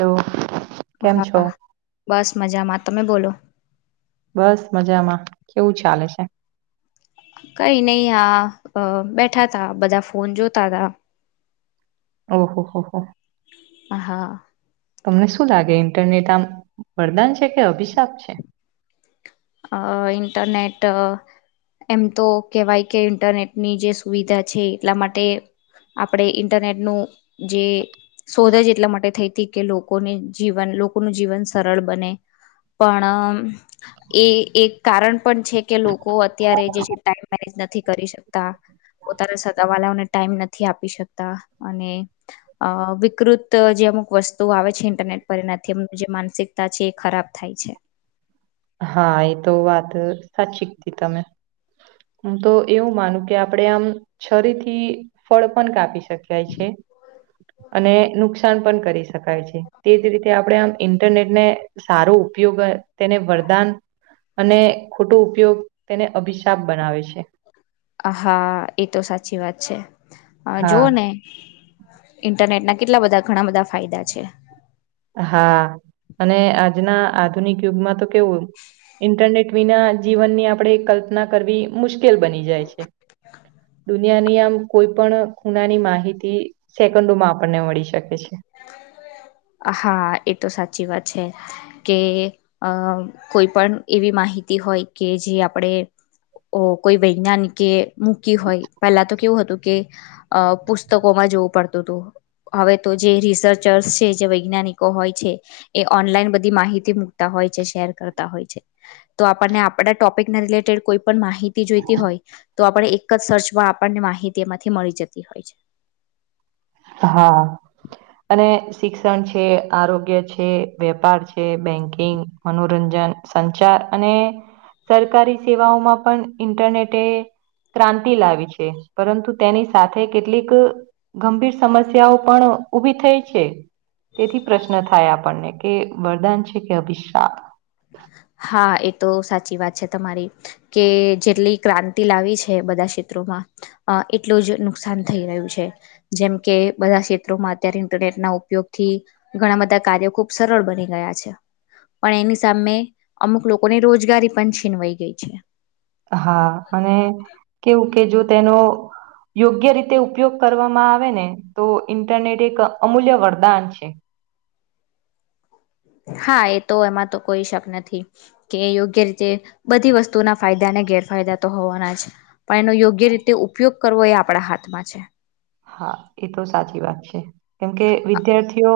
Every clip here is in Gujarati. હલો કેમ છો હા બસ મજામાં, તમે બોલો. બસ મજામાં, કેવું ચાલે છે? કઈ નહ હા બેઠા તા બધા ફોન જોતા તા ઓહો હોહ. હ હા. તમને શું લાગે ઇન્ટરનેટ આમ વરદાન છે કે અભિશાપ છે. અ ઇન્ટન્ટરનેટ અ એમ તો કેહેવાય કે ઇન્ટરનેટની જે સુવિધા છે એટલા માટે આપણે ઇન્ટરનેટ નું જે શોધ જ એટલા માટે થઈ હતી. કે લોકોને જીવન લોકોનું જીવન સરળ બને પણ એ એક કારણ પણ છે કે લોકો અત્યારે જે છે ટાઈમ મેનેજ નથી કરી શકતા. પોતાના સગા વાળાઓને ટાઈમ નથી આપી શકતા અને વિકૃત જે અમુક વસ્તુ આવે છે ઇન્ટરનેટ પર એ નથી એમનું જે માનસિકતા છે એ ખરાબ થાય છે. હા એતો વાત સાચી હતી તમે. હું તો એવું માનું કે આપણેે આમ છરીથી ફળ પણ કાપી શકાય છે. અને નુકસાન પણ કરી શકાય છે તેજ રીતે આપણે આમ ઇન્ટરનેટ ને સારો ઉપયોગ તેને વ ખોટો ઉપયોગ તેને અભિશાપ બનાવે છે. હા એ તો સાચી વાત છે હા જોઓ ને ઇન્ટરનેટના કેટલા બધા ઘણા બધા ફાયદા છે. હા અને આજના આધુનિક યુગમાં તો કેવું ઇન્ટરનેટ વિના જીવનની આપણે કલ્પના કરવી મુશ્કેલ બની જાય છે. દુનિયાની આમ કોઈ પણ ખૂણાની માહિતી સેકન્ડોમાં આપણને મળી શકે છે. હા એ તો સાચી વાત છે કે અ કોઈ પણ એવી માહિ તી હોય કે જે આપણે કોઈ વૈજ્ઞાનિક મૂકી હોય પેલા તો કેવું હતું કે અ પુસ્તકોમાં જોવું પડતું હત હવે તો જે રિસર્ચર્સ છે જે વૈજ્ઞાનિકો હોય છે એ ઓનલાઈન બધી માહિતી મુકતા હોય છે શેર કરતા હોય છે. તો આપણને આપડા ટોપિક ના રિલેટેડ કોઈ પણ માહિતી જોઈતી હોય તો આપણે એક જ સર્ચમાં આપણની માહિત હિતીમાંથી મળી જતી હોય છે. હા. અને શિક્ષણ છે, આરોગ્ય છે, વેપાર છે બેંકિંગ મનોરંજન સંચાર અને સરકારી સેવાઓમાં પણ ઇન્ટરનેટે ક્રાંતિ લાવી છે પરંતુ તેની સાથે કેટલીક ગંભીર સમસ્યાઓ પણ ઉભી થઈ છે. તેથી પ્રશ્ન થાય આપણને કે વરદાન છે કે અભિશાપ. હા એ તો સાચી વાત છે તમારી કે જેટલી ક્રાંતિ લાવી છે બધા ક્ષેત્રોમાં અ એટલું જ નુકસાન થઈ રહ્યું છે જેમ કે બધા ક્ષેત્રોમાં અત્યારે ઇન્ટરનેટના ઉપ યોગથી ઘણા બધા કાર્યો ખુબ સરળ બની ગયા છે પણ એની સામે અમુક લોકોને રોજગારી પણ છીનવાઈ ગઈ છે હા અને કેવું કે જો તેનો યોગ્ય રીતે ઉપયોગ કરવામાં આવે ને તો ઇન્ટરનેટ એક અમૂલ્ય વરદાન છે હા એ તો એમાં તો કોઈ શક નથી કે યોગ્ય રીતે બધી વસ્તુના ફાયદાને ગેરફાયદા તો હોવાના જ પણ એનો યોગ્ય રીતે ઉપયોગ કરવો એ આપણા હાથમાં છે હા એ તો સાચી વાત છે કેમકે વિદ્યાર્થીઓ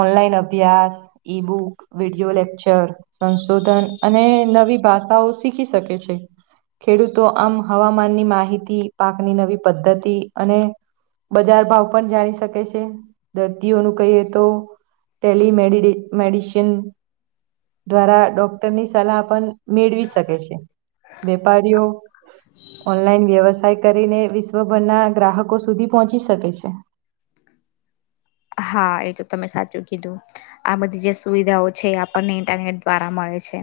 ઓનલાઈન અભ્યાસ ઈ બુક વિડીયો લેક્ચર સંશોધન અને નવી ભાષાઓ શીખી શકે છે ખેડૂતો આમ હવામાનની માહિતી પાકની નવી પદ્ધતિ અને બજાર ભાવ પણ જાણી શકે છે દર્દીઓનું કહીએ તો ટેલીમે મેડિશન દ્વારા ડોક્ટરની સલાહ પણ મેળવી શકે છે વેપારીઓ ઓનલાઈન વ્યવસાય કરીને વિશ્વભરના ગ્રાહકો સુધી પહોંચી શકે છે હા એ તો તમે સાચું કીધું આ બધી જે સુવિધાઓ છે આપણને ઇન્ટરનેટ દ્વારા મળે છે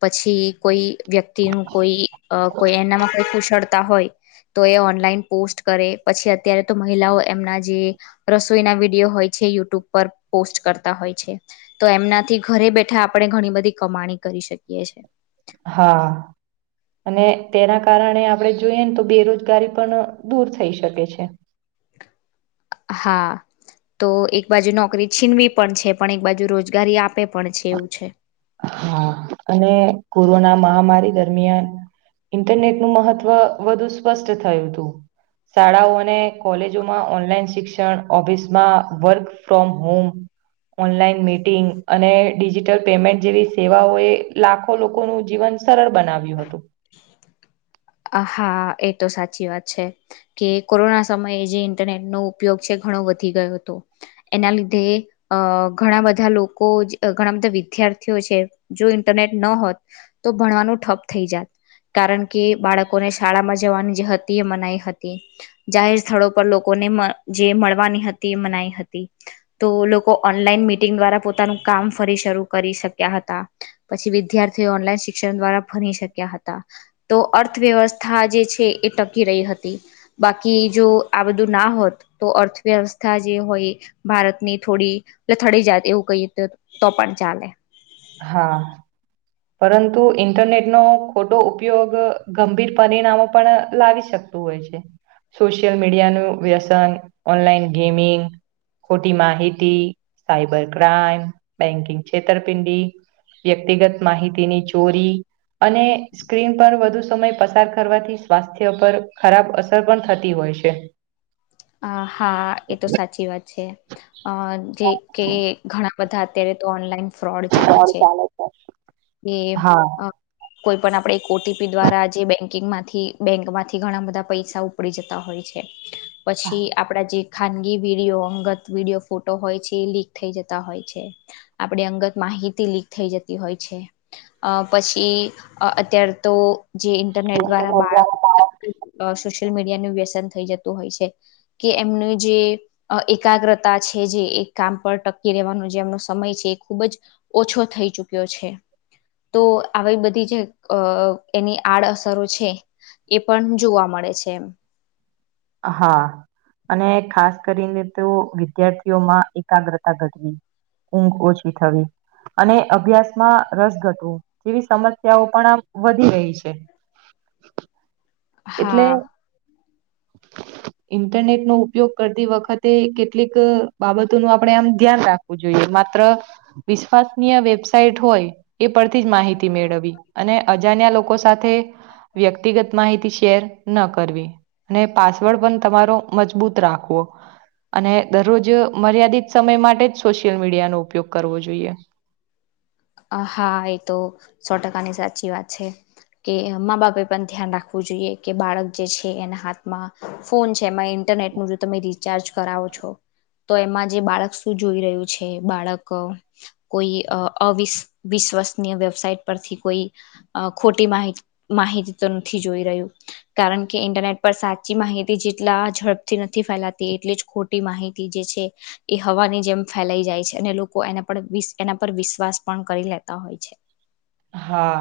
પછી કોઈ વ્યક્તિ ન કોઈ કોઈ એનામાં કોઈ કુશળ તા હોય તો એ ઓનલાઈન પોસ્ટ કરે પછી અત્યારે તો મહિલાઓ એમના જે રસોઈના વિ વિડીયો હોય યુટ્યુબ પર પો કરતા હોય છે તો એમનાથી ઘરે બેઠા આપણે ઘણી બધી કમાણી કરી શકીએ છે હા અને તેના કારણે આપણે જોઈએને તો બેરોજગારી પણ દૂર થઈ શકે છે હા તો એક બાજુ નોકરી છીનવી પણ છે પણ એક બાજુ રોજગારી આપે પણ એવું છે હા અને કોરોના મહામારી દરમિયાન ઇન્ટરનેટ નું મહત્વ વધુ સ્પષ્ટ થયું હતું શાળાઓ અને કોલેજોમાં ઓનલાઈન શિક્ષણ ઓફિસમાં work from home online meeting અને ડિજિટલ પેમેન્ટ જેવી સેવાઓ એ લાખો લોકોનું જીવન સરળ બનાવ્યું હતું આ હા એ તો સાચી વાત છે કે કોરોના સમયે જે ઇન્ટરનેટ નો ઉપયોગ છે ઘણો વધી ગયો હતો એના લીધે અ ઘણા બધા લોકો ઘણા બધા વિદ્યાર્થીઓ છે જોઈને ઇન્ટરનેટ ન હોત તો ભણવાનું ઠપ થઈ જાત કારણ કે બાળકોને શાળામાં જવાની જે હતી એ મનાઈ હતી જાહેર સ્થળો પર લોકોને જે મળવાની મનાઈ હતી તો લોકો ઓનલાઈન મિટિંગ દ્વારા પોતા નુ કામ ફરી શરૂ કરી શક્યા હતા પછી વિદ્યાર્થીઓ ઓનલાઈન શિક્ષણ દ્વારા ભણી શક્યા હતા તો અર્થવ્યવસ્થા જે છે એ ટકી રહી હતી બાકી જો આ બધું ના હોત તો અર્થવ્યવસ્થા જે હોય ભારતની થોડી લથડી જત એવું કઈ તો પણ ચાલે હા પરંતુ ઈન્ટરનેટ નો ખોટો ઉપયોગ ગંભીર પરિણામો પણ લાવી શકતું હોય સોશિયલ મીડિયાનું વ્યસન ઓનલાઈન ગેમિંગ ખોટી માહિતી સાયબર ક્રાાઈમ બેંકિંગ છેતરપિંડી વ્યક્તિગત માહિતીની ચોરી અને સ્ક્રીન પર વધુ સમય પસાર કરવાથી સ્વાસ્થ્ય પર ખરાબ અસર પણ થતી હોય હો છે અ હા એ તો સાચી વાત છે અ જે કે ઘણા બધા અત્યારે તો ઓનલાઈન ફ્રોડ ચાલે છે એ હા. હ કોઈ પણ આપણે એક ઓટીપી દ્વારા આજે બેંકિંગમાંથી બેન્કમાંથી ઘણા બધા પૈસા ઉપડી જતા હોય છે પછી આપડા જે ખાનગી વિડીિયો અંગત વિડીિયો ફોટો હોય છે એ લીક થઈ જતા હોય છે આપડે અંગત મા માહિતી લીક થઈ જતી હોય છે પછી અત્યારે તો જે ઇન્ટરનેટ દ્વારા બાળકો મીડીયા નું વ્યસન થઈ જતું હોય છે કે એમનું જે એકાગ્રતા છે જે કામ પર ટકી રહેેવાનો જે એમનો સમય છે એ ખુબ જ ઓછો થઈ ચુક્યો છે તો આવી બધી જે એની આડઅસરો છે એ પણ જોવા મળે છે એ હા અને ખાસ કરીને તો વિદ્યાર્થીઓમાં એકાગ્રતા ઘટવી ઊંઘ ઓછી થવી અને અભ્યાસમાં રસ ઘટવું જેવી સમસ્યાઓ પણ આ વધી રહી છે [inaudible] હા [inaudible] ઇન્ટરનેટ નો ઉપયોગ કરતી વખતે કેટલીક બાબતો નું આપડે આમ ધ્યાન રાખવું જોઈએ માત્ર વિશ્વાસનીય વેબસાઈટ હોય એ પરથી જ માહિતી મેળવી અને અજાણ્યા લોકો સાથે વ્યક્તિગત માહિતી શેર ન કરવી અને પાસવર્ડ પણ તમારો મજબૂત રાખવો અને દરરોજ મર્યાદિત સમય માટે જ સોશિયલ મીડિયાનોો ઉપયોગ કરવો જોઈએ [inaudible] હા એ તો સો ટકાની સાચી વાત છે કે મા બાપે પણ ધ્યાન રાખવું જોઈએ કે બાળક જે છે એના હાથમાં ફોન છે મા ઇન્ટરનેટ નું જો તમે રિચાર્જ કરાવો છો તો એમાં જે બાળક શું જોઈ રહ્યું છે બાળક કોઈ અિ વિશ્વસનીય વેબસાઇટ પરથી કોઈ ખોટી માહિતી તો નથી જોઈ રહ્યો કારણ કે ઇન્ટરનેટ પર સાચી માહિતી જેટલા ઝડપથી નથી ફેલાતી એટલે મોટી માહિતી જે છે એ હવાની જેમ ફેલાઈ જાય છે અને લોકો એને પણ એના પર વિશ્વાસ પણ કરી લેતા હોય છે હા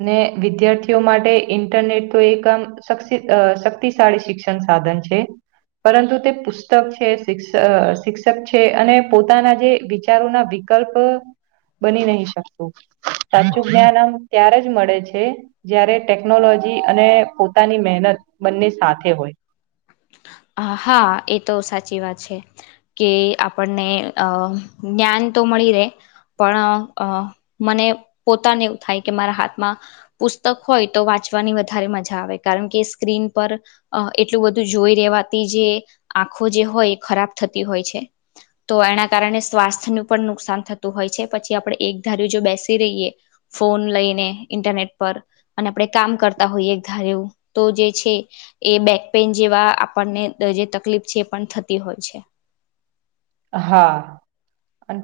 અને વિદ્યાર્થીઓ માટે ઇન્ટરનેટ તો એક આમ શક્તિશાળી શિક્ષણ છે સાધન છે પરંતુ તે પુસ્તક છે શિક્ષક છે અને પોતાના જે વિચારોના વિકલ્પ બની નહી શકતું સાચું જ્ઞાન આમ ત્યારે જ મળે છે જયારે ટેકનોલોજી અને પોતાની મહેનત બંને સાથે હોય હા એ તો સાચી વાત છે કે આપણને અ જ્ઞાન તો મળી રહેે પણ મને પોતાને એવું થાય કે મારા હાથમાં પુસ્તક હોય તો વાંચ ની વધારે મજા આવે કારણ કે સ્ક્રિન પર એટલું બું જોઈ રેવાથી જે આંખો જે હોય ખરાબ થતી હોય છે તો એના કારણે સ્વાસ્થ્યનું પણ નુકસાન થતું હોય છે પછી આપણે એક ધારી્યું જો બેસી રહીએ ફોન લઈને ઇન્ટરનેટ પર અને આપણે કામ કરતા હોઈએ ઘારે એવું તો જે છે એ બેક પેન જેવા આપણને જે તકલીફ છે એ પણ થતી હોય છે હા અ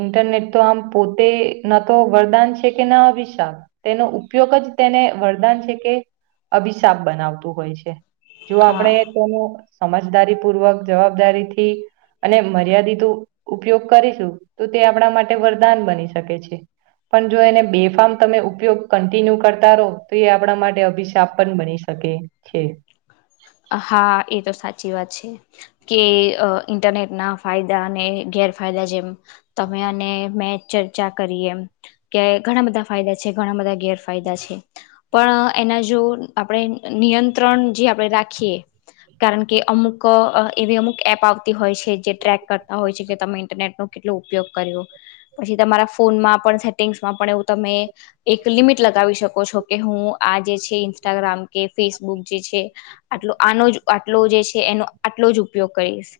ઇન્ટરનેટ તો આમ પોતે ન તો વરદાન છે કે ના અભિશાપ ઉપયોગ જ તેને વરદાન છે કે અભિશાપ બનાવતું હોય છે જો હા આપણેે તો સમજદારી પૂર્વક જવાબદારીથી અને મર્યાદિત ઉપયોગ કરીશું તો તે આપણા માટે વરદાન બની શકે છે પણ જો એને બેફામ તમે ઉપયોગ કન્ટિન્યુ કરતા રહો તો એ આપણા માટે અભિશાપ પણ બની શક કે છે. હાચી વાત છે કે ઇન્ટરનેટ ના ફાયદા અને ગેરફાયદા જેમ તમે અને મેં ચર્ચા કરી એમ કે ઘણા બધા ફાયદા છે, ઘણા બધા ગેરફાયદા છે. પણ એના જો આપણે નિયંત્રણ જે આપણે રાખીએ કારણ કે અમુક એવી અમુક એપ આવતી હોય છે જે ટ્રેક કરતા હોય છે કે તમે ઇન્ટરનેટ નો કે ટલો ઉપયોગ કર્યો પછી તમારા ફોનમાં પણ સેટિંગ્સમાં પણ એવું તમે એક લિમિટ લગાવી શકો છો કે હું આ જે છે ઇન્સ્ટાગ્રામ કે ફેસબુક જે છે આટલો આનો જ આટલો જે છે એનો આટલો જ ઉપયોગ કરીશ.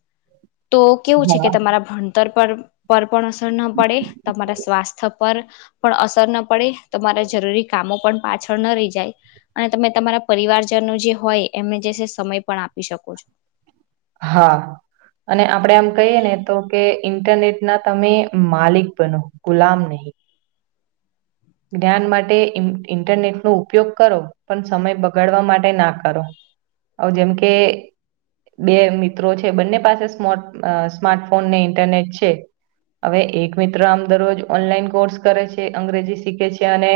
તો કેવું છે હા કે તમારા ભણતર પર પર પણ અસર ના પડે તમારા સ્વાસ્થ્ય પર પણ અસર ના પડે, તમારા જરૂરી કામો પણ પાછળ ન રહી જાય અને તમે તમારા પરિવારજનો જે હોય એમને જે સમય પણ આપી શકો છો. હા અને આપડે એમ કહીએ ને તો કે ઇન્ટરનેટ ના તમે માલિક બનો ગુલામ નહી. જ્ઞાન માટે ઇન્ટરનેટનો ઉપયોગ કરો પણ સમય બગાડવા માટે ના કરો. હવ જેમ કે બે મિત્રો છે બંને પાસે સ્માટ અ સ્માર્ટફોન ને ઇન્ટરનેટ છે હવે એક મિત્ર આમ દરરોજ ઓનલાઈન કોર્સ કરે છે, અંગ્રેજી શીખે છે અને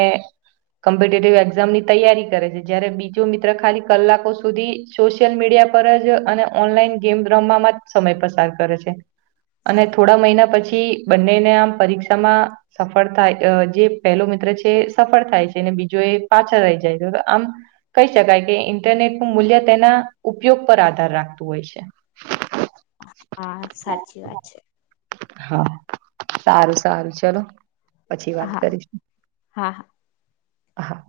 કોમ્પિટેટિવ એક્ઝામ ની તૈયારી કરે છે. જયારે બીજું મિત્ર ખાલી કલાકો સુધી સોશિયલ મીડિયા પર જ અને ઓનલાઈન ગેમ રમવાવામાં જ સમય પસાર કરે છે. અને થોડા મહિના પછી બંનેને આમ પરીક્ષામાં સફળ થાય અ જે પહેલો મિત્ર છે સફળ થાય છે અને બીજો એ પાછળ રહી જાય છે તો આમ કહી શકાય કે ઇન્ટરનેટ મૂલ્ય તેના ઉપયોગ પર આધાર રાખતું હોય છે. હા સાચી વાત છે. હા, સારું સારું ચલો પછી વાત હા કરીશ. હા હા. હા.